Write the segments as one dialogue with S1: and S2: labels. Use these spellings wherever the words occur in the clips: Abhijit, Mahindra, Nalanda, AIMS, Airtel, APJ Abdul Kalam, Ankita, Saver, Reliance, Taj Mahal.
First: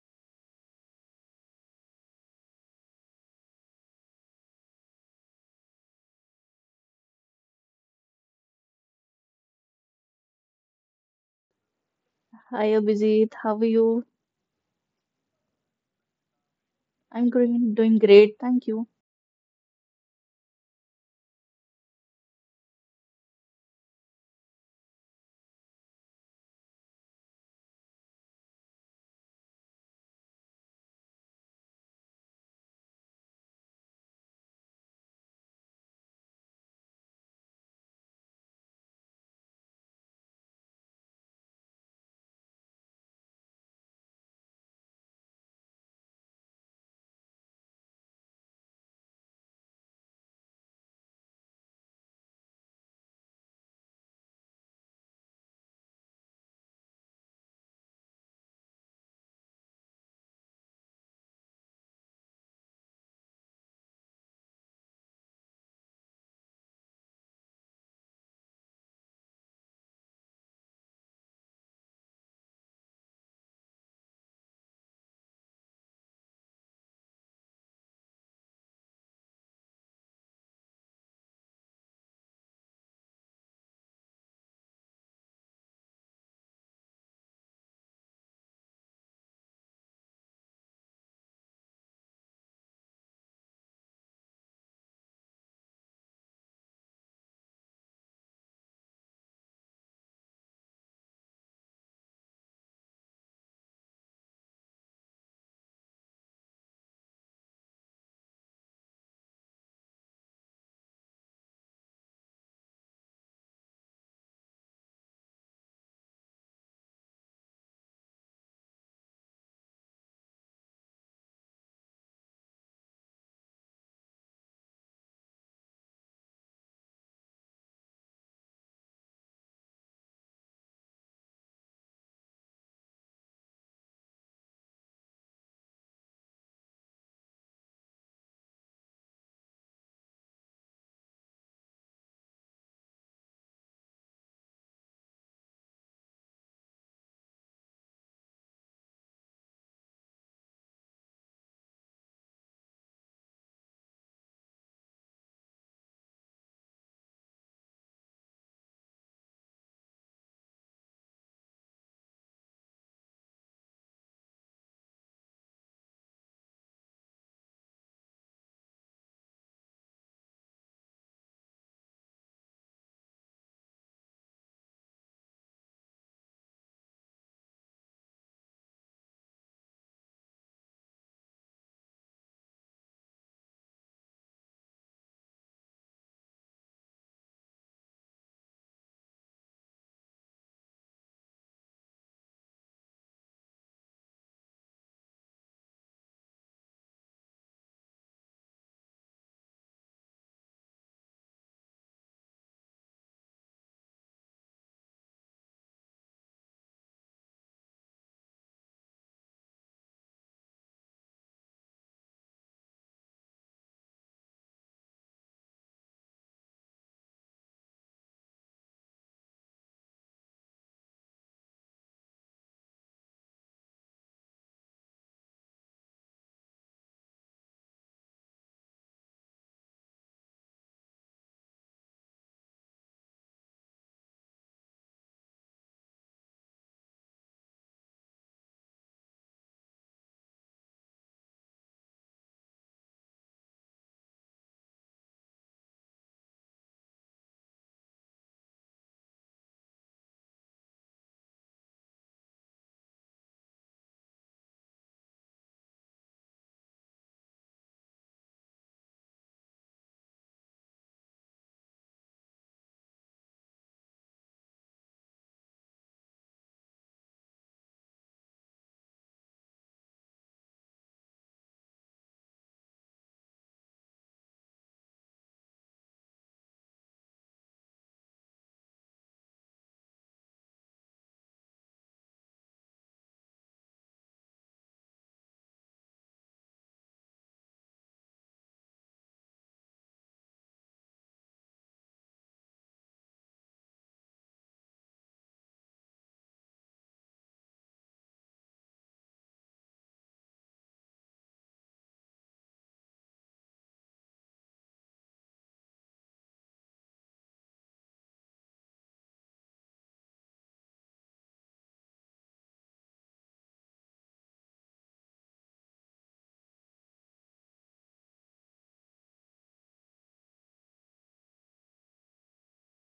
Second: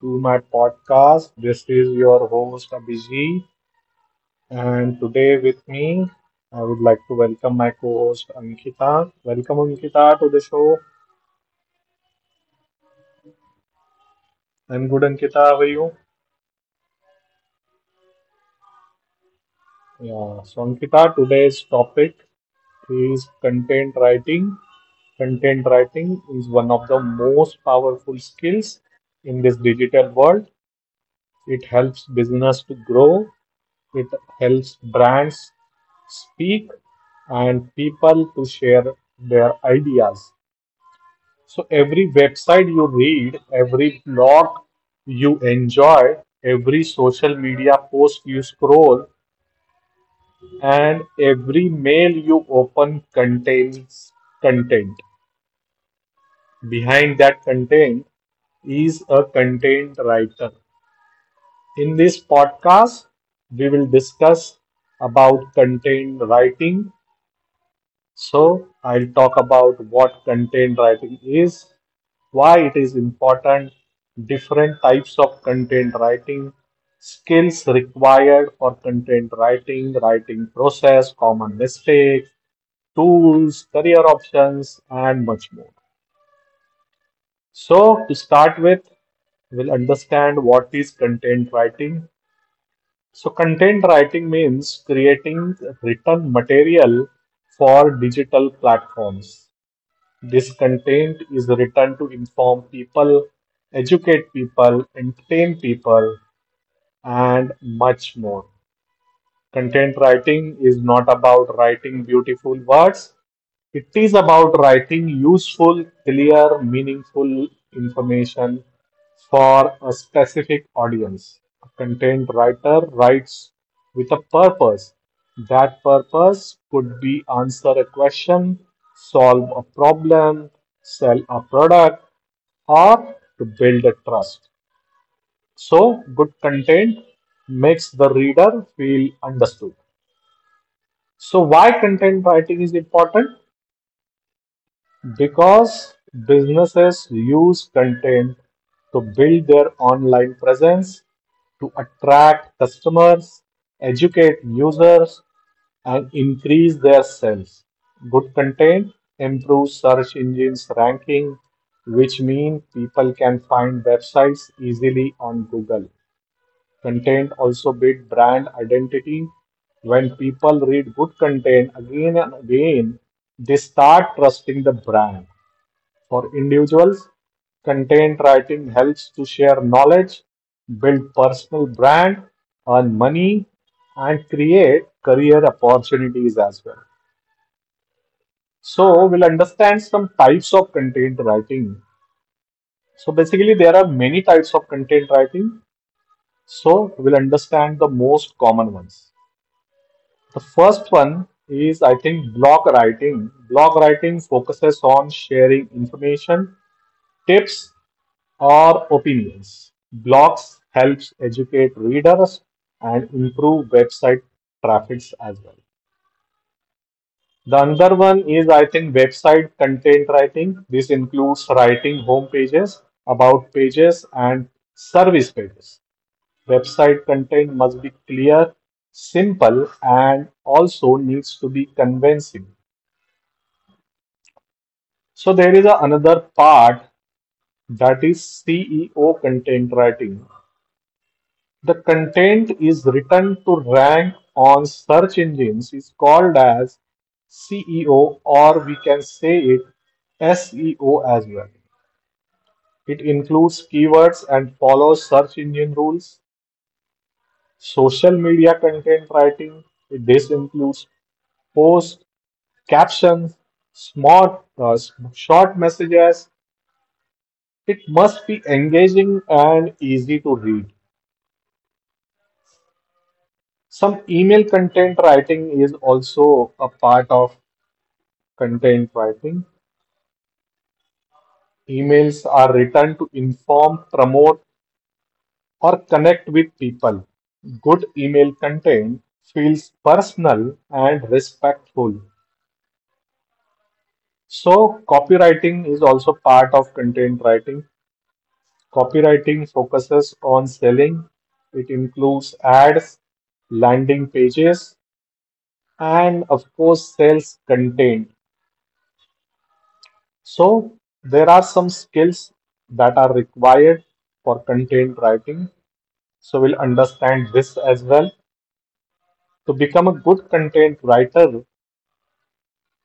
S1: to my podcast. This is your host, Abhijit. And today with me, I would like to welcome my co-host, Ankita. Welcome, Ankita, to the show.
S2: Hi, Abhijit. How are you?
S1: I'm good, Ankita. How are you?
S2: I'm doing great. Thank you.
S1: Yeah. So, Ankita, today's topic is content writing. Content writing is one of the most powerful skills in this digital world. It helps business to grow. It helps brands speak and people to share their ideas. So every website you read, every blog you enjoy, every social media post you scroll, and every mail you open contains content. Behind that content is a content writer. In this podcast, we will discuss about content writing. So, I'll talk about what content writing is, why it is important, different types of content writing, skills required for content writing, writing process, common mistakes, tools, career options, and much more. So, to start with, we'll understand what is content writing. So, content writing means creating written material for digital platforms. This content is written to inform people, educate people, entertain people, and much more. Content writing is not about writing beautiful words. It is about writing useful, clear, meaningful information for a specific audience. A content writer writes with a purpose. That purpose could be answer a question, solve a problem, sell a product, or to build a trust. So, good content makes the reader feel understood. So why content writing is important? Because businesses use content to build their online presence, to attract customers, educate users, and increase their sales. Good content improves search engines ranking, which means people can find websites easily on Google. Content also build brand identity. When people read good content again and again, they start trusting the brand. For individuals, content writing helps to share knowledge, build personal brand, earn money, and create career opportunities as well. So we'll understand some types of content writing. So basically, there are many types of content writing. So we'll understand the most common ones. The first one is, I think, blog writing. Blog writing focuses on sharing information, tips, or opinions. Blogs helps educate readers and improve website traffics as well. The other one is, I think, website content writing. This includes writing home pages, about pages, and service pages. Website content must be clear, simple, and also needs to be convincing. So there is another part that is CEO content writing. The content is written to rank on search engines is called as CEO, or we can say it SEO as well. It includes keywords and follows search engine rules. Social media content writing, this includes posts, captions, smart, short messages. It must be engaging and easy to read. Some email content writing is also a part of content writing. Emails are written to inform, promote, or connect with people. Good email content feels personal and respectful. So, copywriting is also part of content writing. Copywriting focuses on selling, it includes ads, landing pages, and of course sales content. So there are some skills that are required for content writing. So we'll understand this as well. To become a good content writer,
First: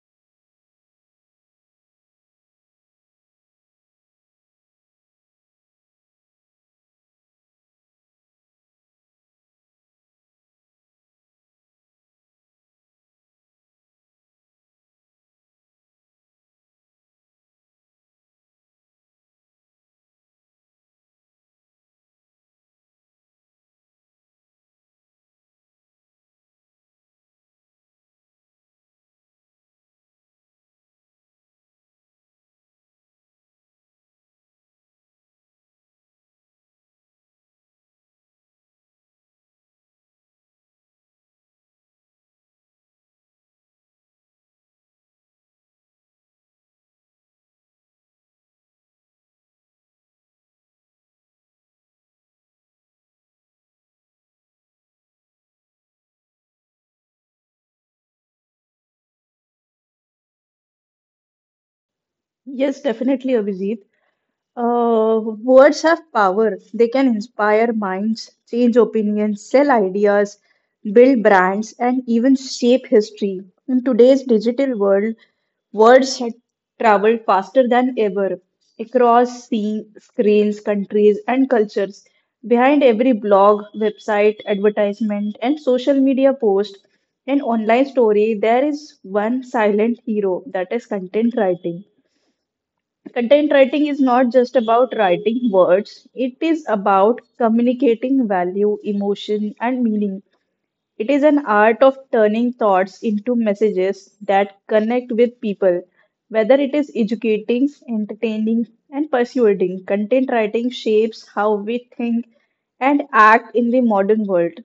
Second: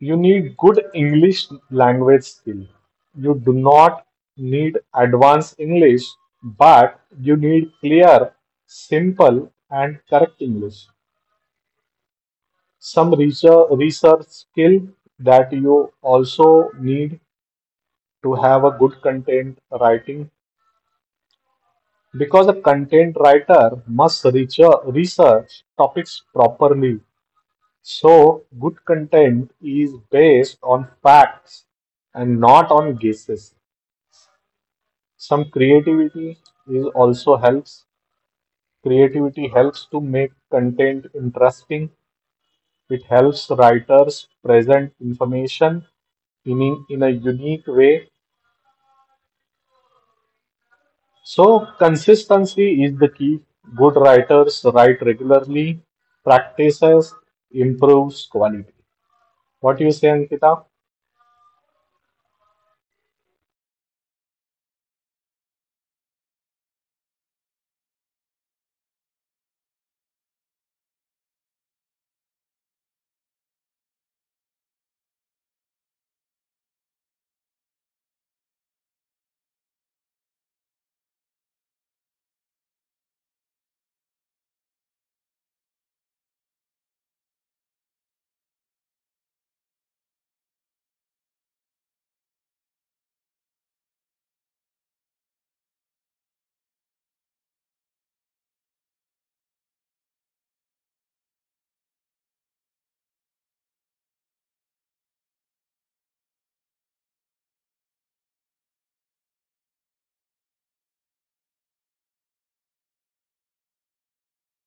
S1: you need good English language skill. You do not need advanced English, but you need clear, simple, and correct English. Some research skill that you also need to have a good content writing, because a content writer must research topics properly. So, good content is based on facts and not on guesses. Some creativity is also helps. Creativity helps to make content interesting. It helps writers present information in a unique way. So, consistency is the key. Good writers write regularly, practices improves quality. What do you say, Ankita?
S2: Yes, definitely, Abhijit. Words have power. They can inspire minds, change opinions, sell ideas, build brands, and even shape history. In today's digital world, words had traveled faster than ever across sea, screens, countries, and cultures. Behind every blog, website, advertisement, and social media post and online story, there is one silent hero, that is content writing. Content writing is not just about writing words, it is about communicating value, emotion, and meaning. It is an art of turning thoughts into messages that connect with people. Whether it is educating, entertaining, and persuading, content writing shapes how we think and act in the modern world.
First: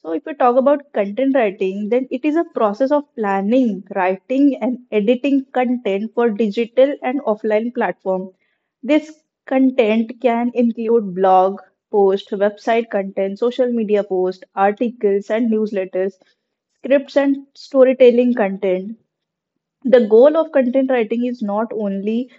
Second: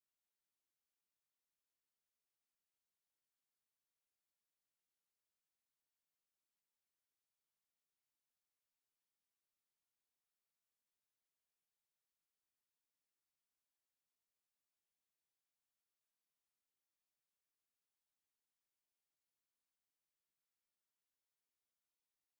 S2: So, if we talk about content writing, then it is a process of planning, writing, and editing content for digital and offline platform. This content can include blog post, website content, social media post, articles and newsletters, scripts and storytelling content. The goal of content writing is not only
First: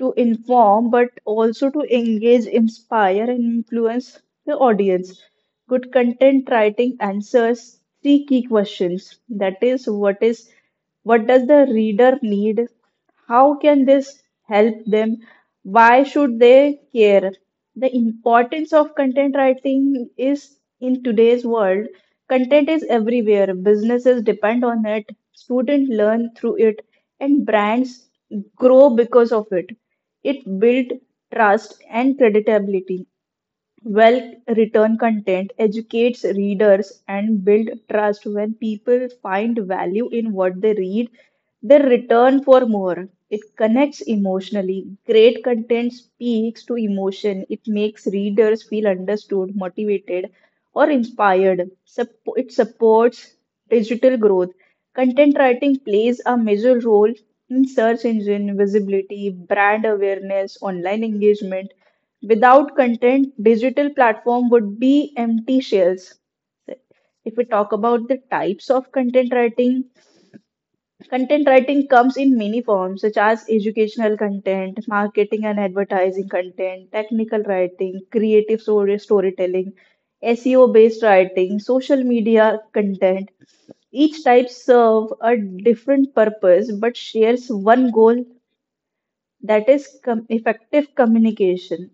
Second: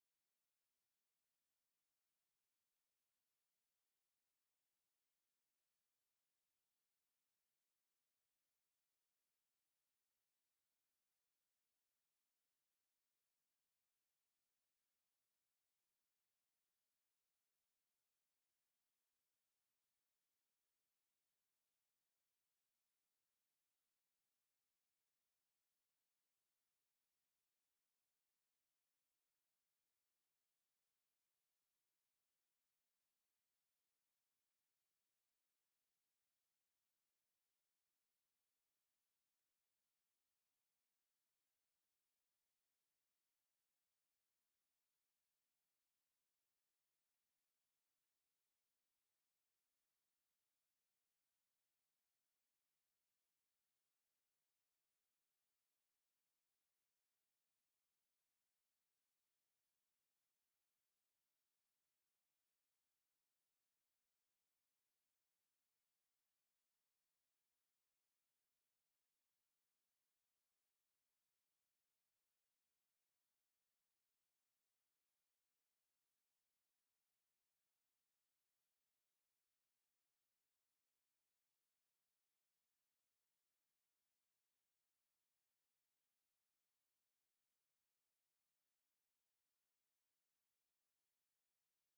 S2: to inform but also to engage, inspire, and influence the audience. Good content writing answers three key questions. That is, what does the reader need? How can this help them? Why should they care? The importance of content writing is in today's world. Content is everywhere, businesses depend on it, students learn through it, and brands grow because of it. It builds trust and credibility. Well-written content educates readers and build trust. When people find value in what they read, they return for more. It connects emotionally. Great content speaks to emotion. It makes readers feel understood, motivated, or inspired. It supports digital growth. Content writing plays a major role in search engine visibility, brand awareness, online engagement. Without content, digital platform would be empty shells. If we talk about the types of content writing comes in many forms, such as educational content, marketing and advertising content, technical writing, creative story storytelling, SEO based writing, social media content. Each type serve a different purpose but shares one goal, that is effective communication.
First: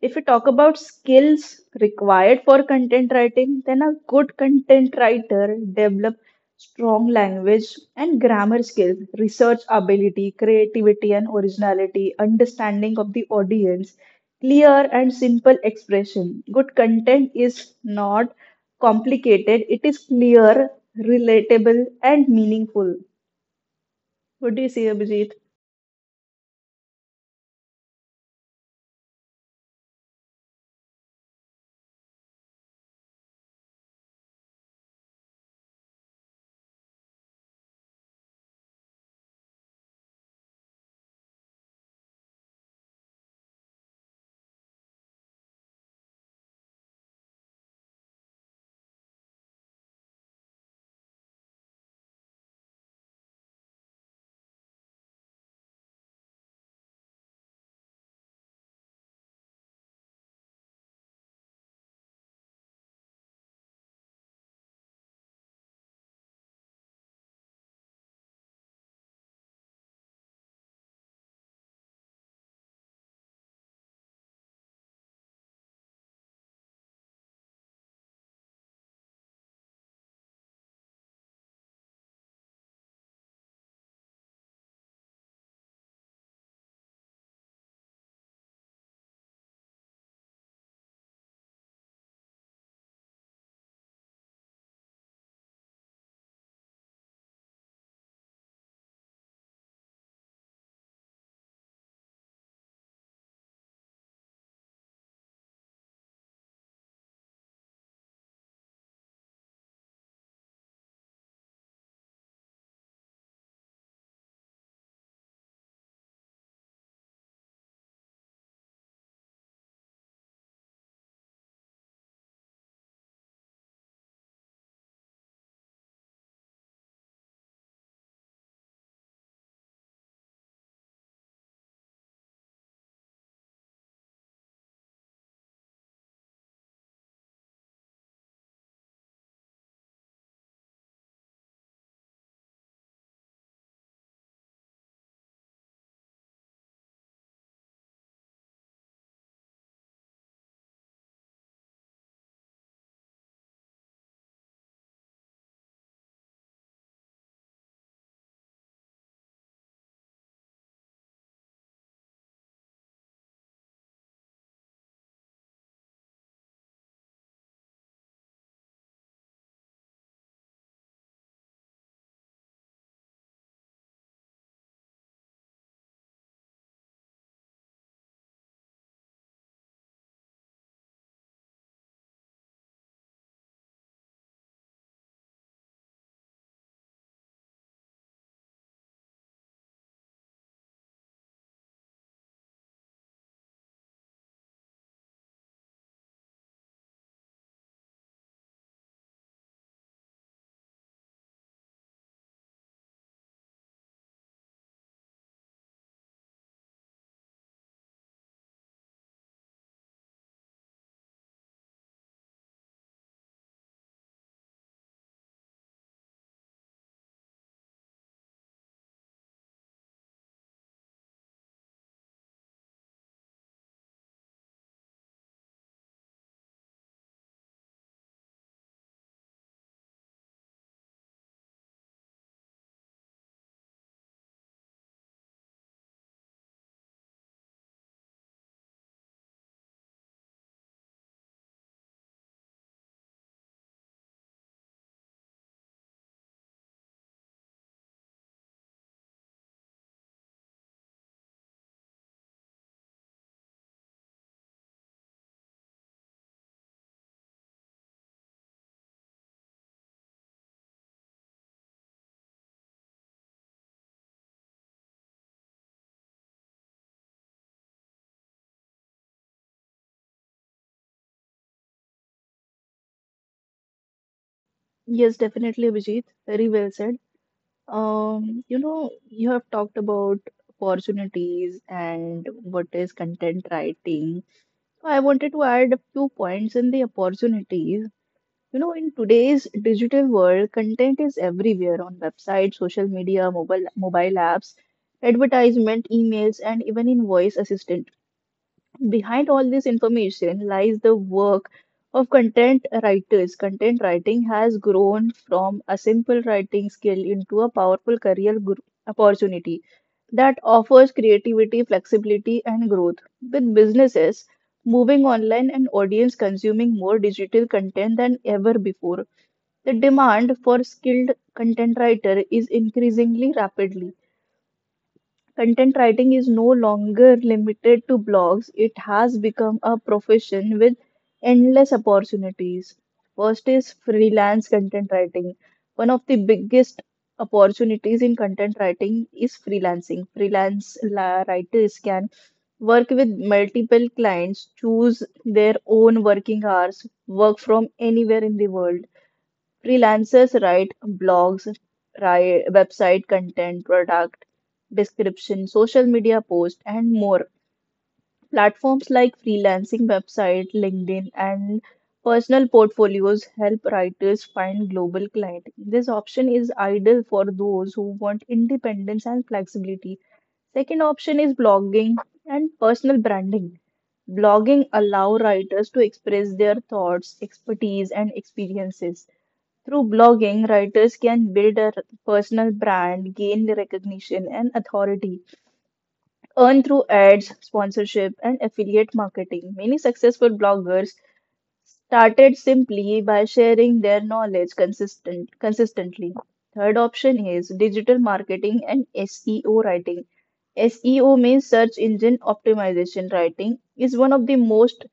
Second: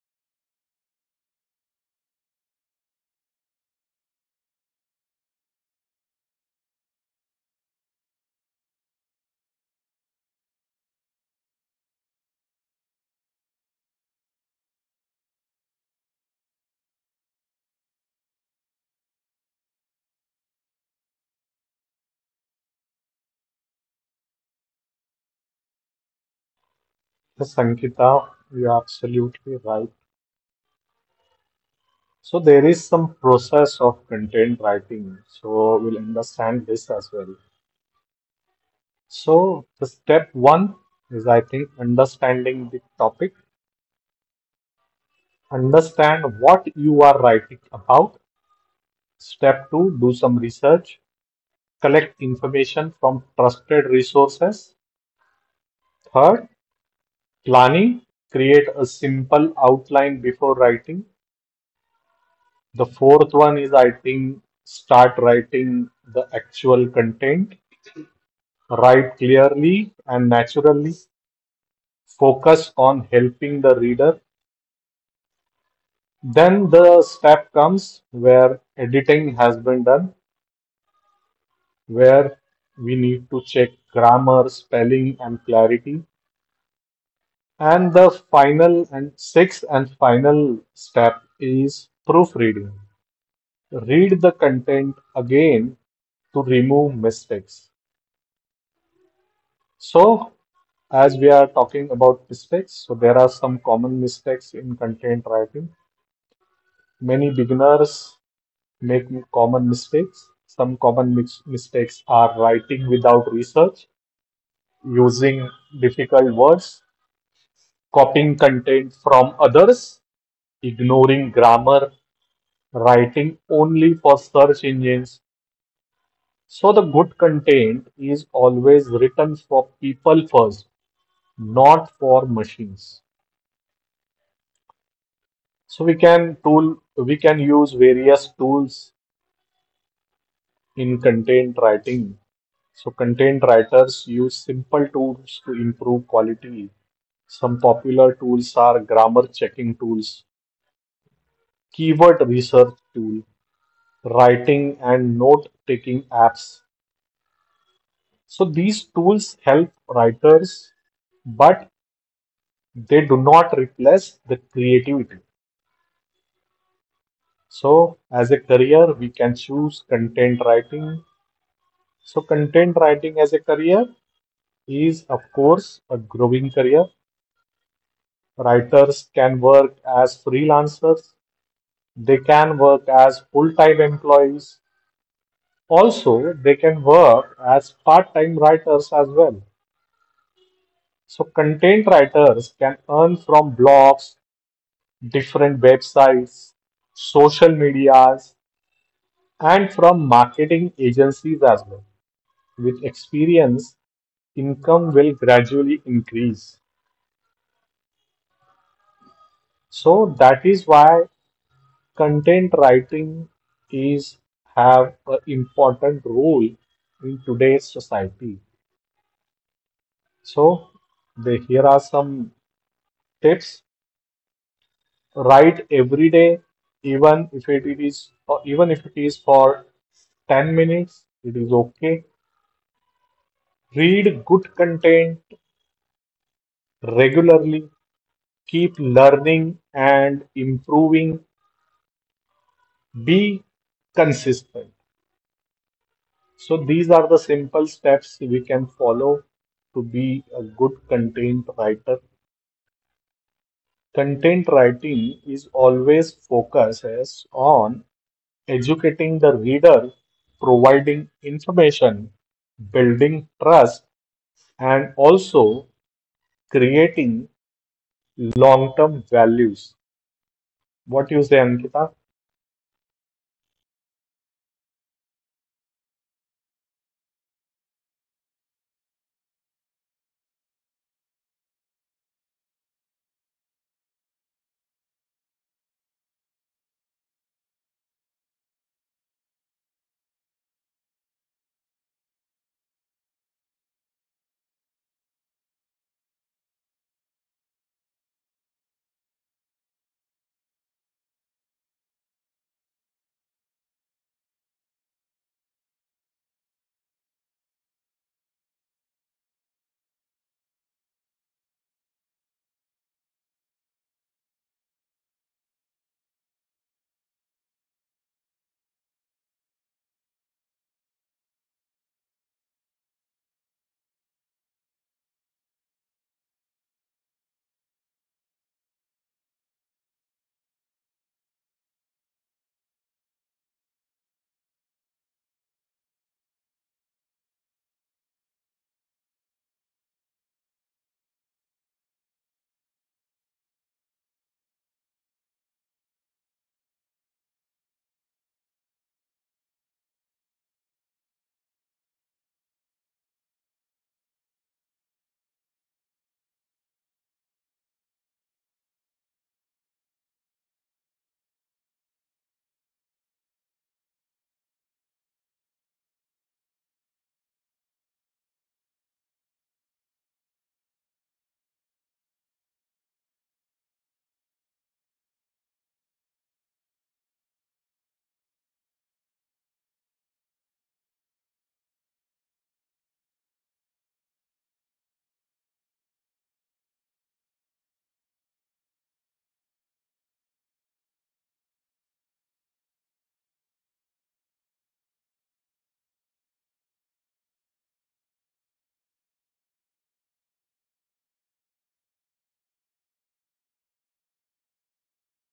S2: If we talk about skills required for content writing, then a good content writer develop strong language and grammar skills, research ability, creativity and originality, understanding of the audience, clear and simple expression. Good content is not complicated, it is clear, relatable and meaningful. What do you say, Abhijit?
S1: Yes, Ankita, you're absolutely right. So, there is some process of content writing. So, we'll understand this as well. So, the step one is, I think, understanding the topic. Understand what you are writing about. Step two, do some research. Collect information from trusted resources. Third, planning, create a simple outline before writing. The fourth one is, I think, start writing the actual content, write clearly and naturally, focus on helping the reader. Then the step comes where editing has been done, where we need to check grammar, spelling, and clarity. And the final and sixth and final step is proofreading. Read the content again to remove mistakes. So, as we are talking about mistakes, so there are some common mistakes in content writing. Many beginners make common mistakes. Some common mistakes are writing without research, using difficult words, copying content from others, ignoring grammar, writing only for search engines. So the good content is always written for people first, not for machines. So we can use various tools in content writing. So content writers use simple tools to improve quality. Some popular tools are grammar checking tools, keyword research tool, writing and note taking apps. So these tools help writers, but they do not replace the creativity. So as a career, we can choose content writing. So content writing as a career is, of course, a growing career. Writers can work as freelancers. They can work as full-time employees. Also, they can work as part-time writers as well. So content writers can earn from blogs, different websites, social medias, and from marketing agencies as well. With experience, income will gradually increase. So that is why content writing is have an important role in today's society. So they, here are some tips. Write every day, even if it is for 10 minutes, it is okay. Read good content regularly, keep learning and improving, be consistent. So, these are the simple steps we can follow to be a good content writer. Content writing is always focuses on educating the reader, providing information, building trust, and also creating long term values. What do you say, Ankita?
S2: Yes, definitely, Abhijit. Very well said. You have talked about opportunities and what is content writing. So I wanted to add a few points in the opportunities. You know, in today's digital world, content is everywhere on websites, social media, mobile apps, advertisement, emails, and even in voice assistant. Behind all this information lies the work of content writers. Content writing has grown from a simple writing skill into a powerful career opportunity that offers creativity, flexibility, and growth. With businesses moving online and audience consuming more digital content than ever before, the demand for skilled content writer is increasingly rapidly. Content writing is no longer limited to blogs, it has become a profession with endless opportunities. First is freelance content writing. One of the biggest opportunities in content writing is freelancing. Writers can work with multiple clients, choose their own working hours, work from anywhere in the world. Freelancers write blogs, write website content, product description, social media posts, and more. Platforms like freelancing website, LinkedIn, and personal portfolios help writers find global clients. This option is ideal for those who want independence and flexibility. Second option is blogging and personal branding. Blogging allow writers to express their thoughts, expertise, and experiences. Through blogging, writers can build a personal brand, gain recognition and authority, earn through ads, sponsorship, and affiliate marketing. Many successful bloggers started simply by sharing their knowledge consistently. Third option is digital marketing and SEO writing. SEO means search engine optimization writing is one of the most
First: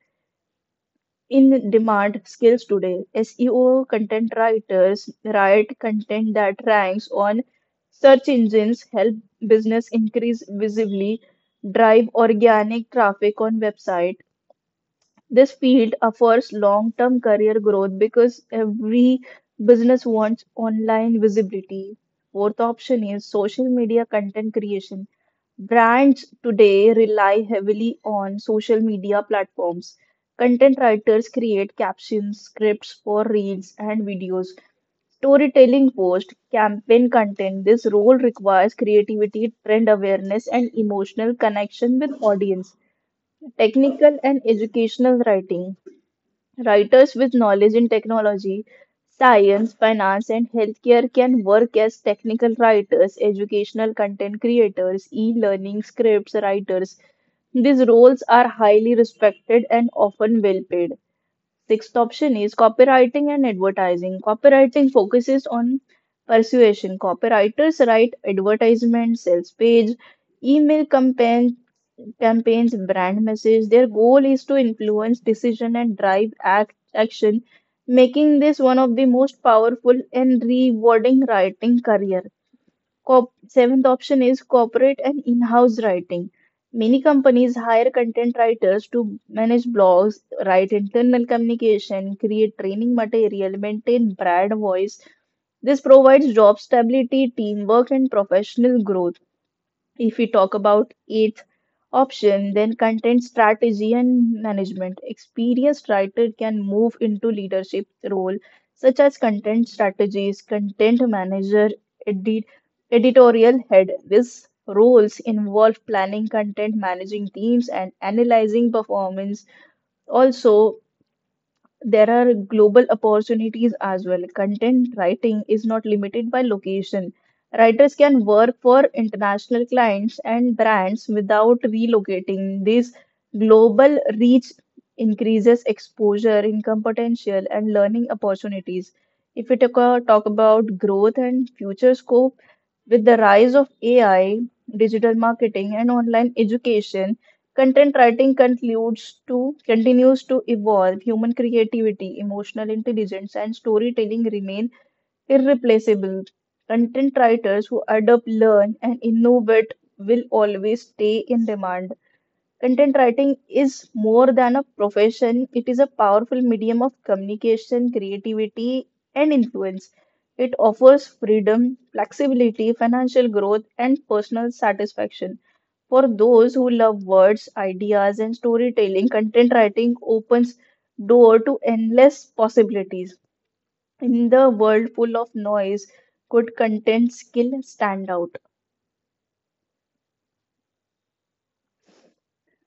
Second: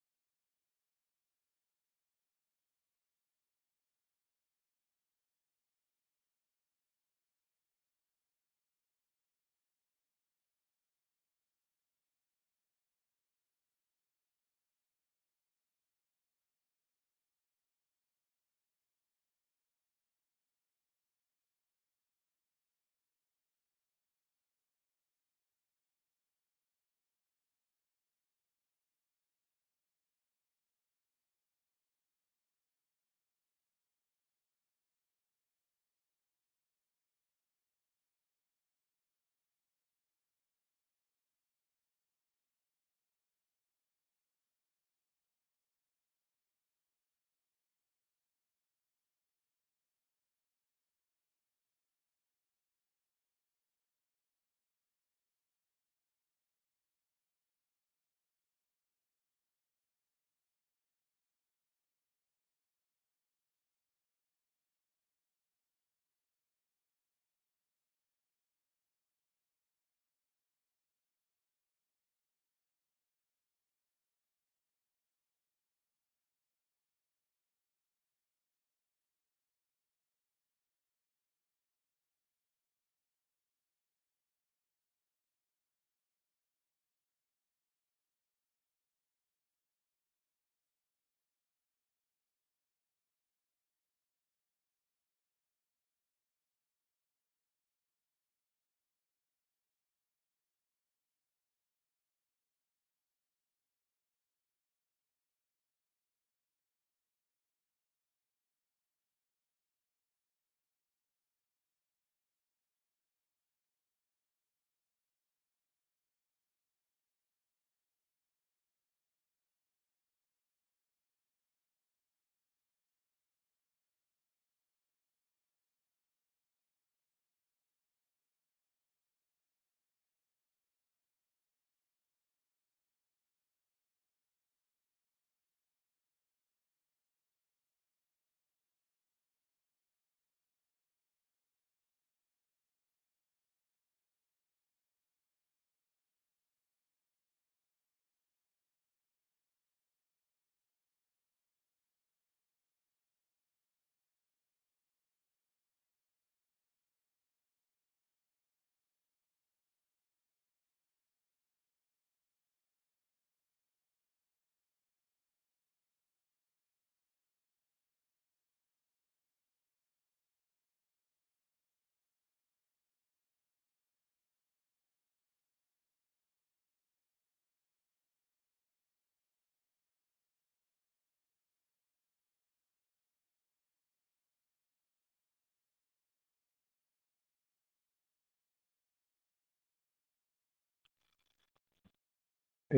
S2: in demand skills today. SEO content writers write content that ranks on search engines, help business increase visibly, drive organic traffic on website. This field offers long-term career growth because every business wants online visibility. Fourth option is social media content creation. Brands today rely heavily on social media platforms. Content writers create captions, scripts for reels and videos, storytelling posts, campaign content. This role requires creativity, trend awareness, and emotional connection with audience. Technical and educational writing. Writers with knowledge in technology, science, finance, and healthcare can work as technical writers, educational content creators, e learning scripts writers. These roles are highly respected and often well paid. Sixth option is copywriting and advertising. Copywriting focuses on persuasion. Copywriters write advertisements, sales page, email campaign, campaigns, brand message. Their goal is to influence decision and drive action, making this one of the most powerful and rewarding writing career. Seventh option is corporate and in-house writing. Many companies hire content writers to manage blogs, write internal communication, create training material, maintain brand voice. This provides job stability, teamwork, and professional growth. If we talk about eighth option, then content strategy and management. Experienced writer can move into leadership role such as content strategist, content manager, edit, editorial head. These roles involve planning content, managing teams, and analyzing performance. Also, there are global opportunities as well. Content writing is not limited by location. Writers can work for international clients and brands without relocating. This global reach increases exposure, income potential, and learning opportunities. If we talk about growth and future scope, with the rise of AI, digital marketing, and online education, content writing concludes to continues to evolve. Human creativity, emotional intelligence, and storytelling remain irreplaceable. Content writers who adapt, learn, and innovate will always stay in demand. Content writing is more than a profession, it is a powerful medium of communication, creativity, and influence. It offers freedom, flexibility, financial growth, and personal satisfaction. For those who love words, ideas, and storytelling, content writing opens door to endless possibilities. In the world full of noise, could content skill stand out?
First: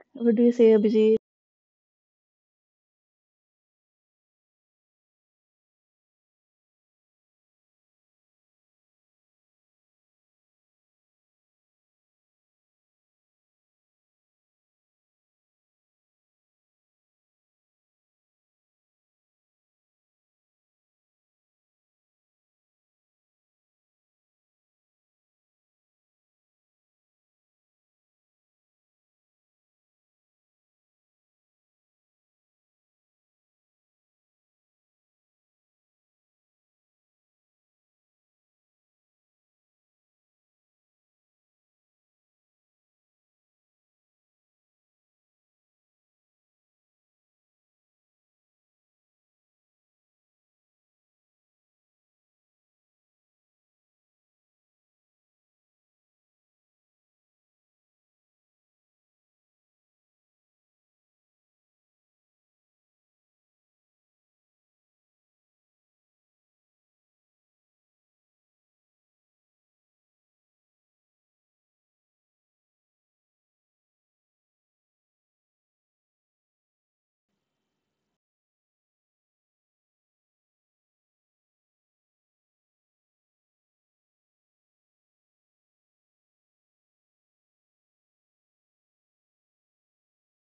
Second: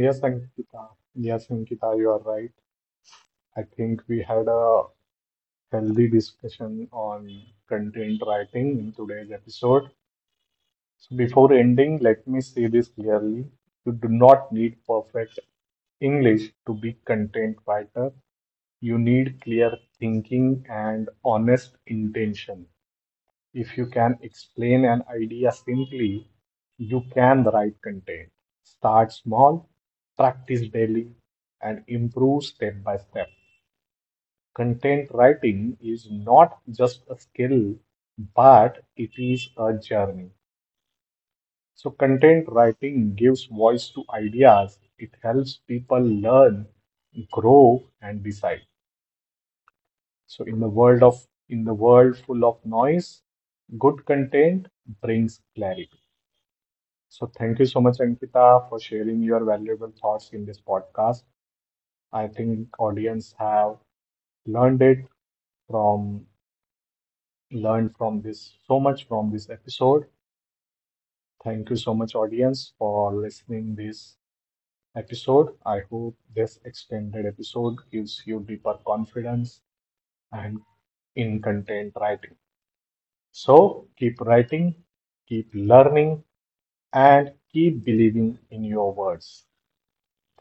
S1: Yes,
S2: What do you say,
S1: Ankita.
S2: Abhijit?
S1: Yes, Ankita, you are right. I think we had a healthy discussion on content writing in today's episode. So before ending, let me say this clearly. You do not need perfect English to be content writer. You need clear thinking and honest intention. If you can explain an idea simply, you can write content. Start small, practice daily, and improve step by step. Content writing is not just a skill, but it is a journey. So, content writing gives voice to ideas, it helps people learn, grow, and decide. So, in the world full of noise, good content brings clarity. So, thank you so much, Ankita, for sharing your valuable thoughts in this podcast. I think audience have learned it from learned from this so much from this episode. Thank you so much, audience, for listening this episode. I hope this extended episode gives you deeper confidence and in content writing. So keep writing, keep learning, and keep believing in your words.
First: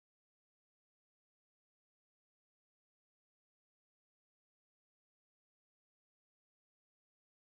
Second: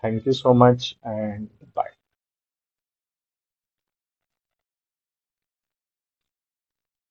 S1: Thank you so much, and bye.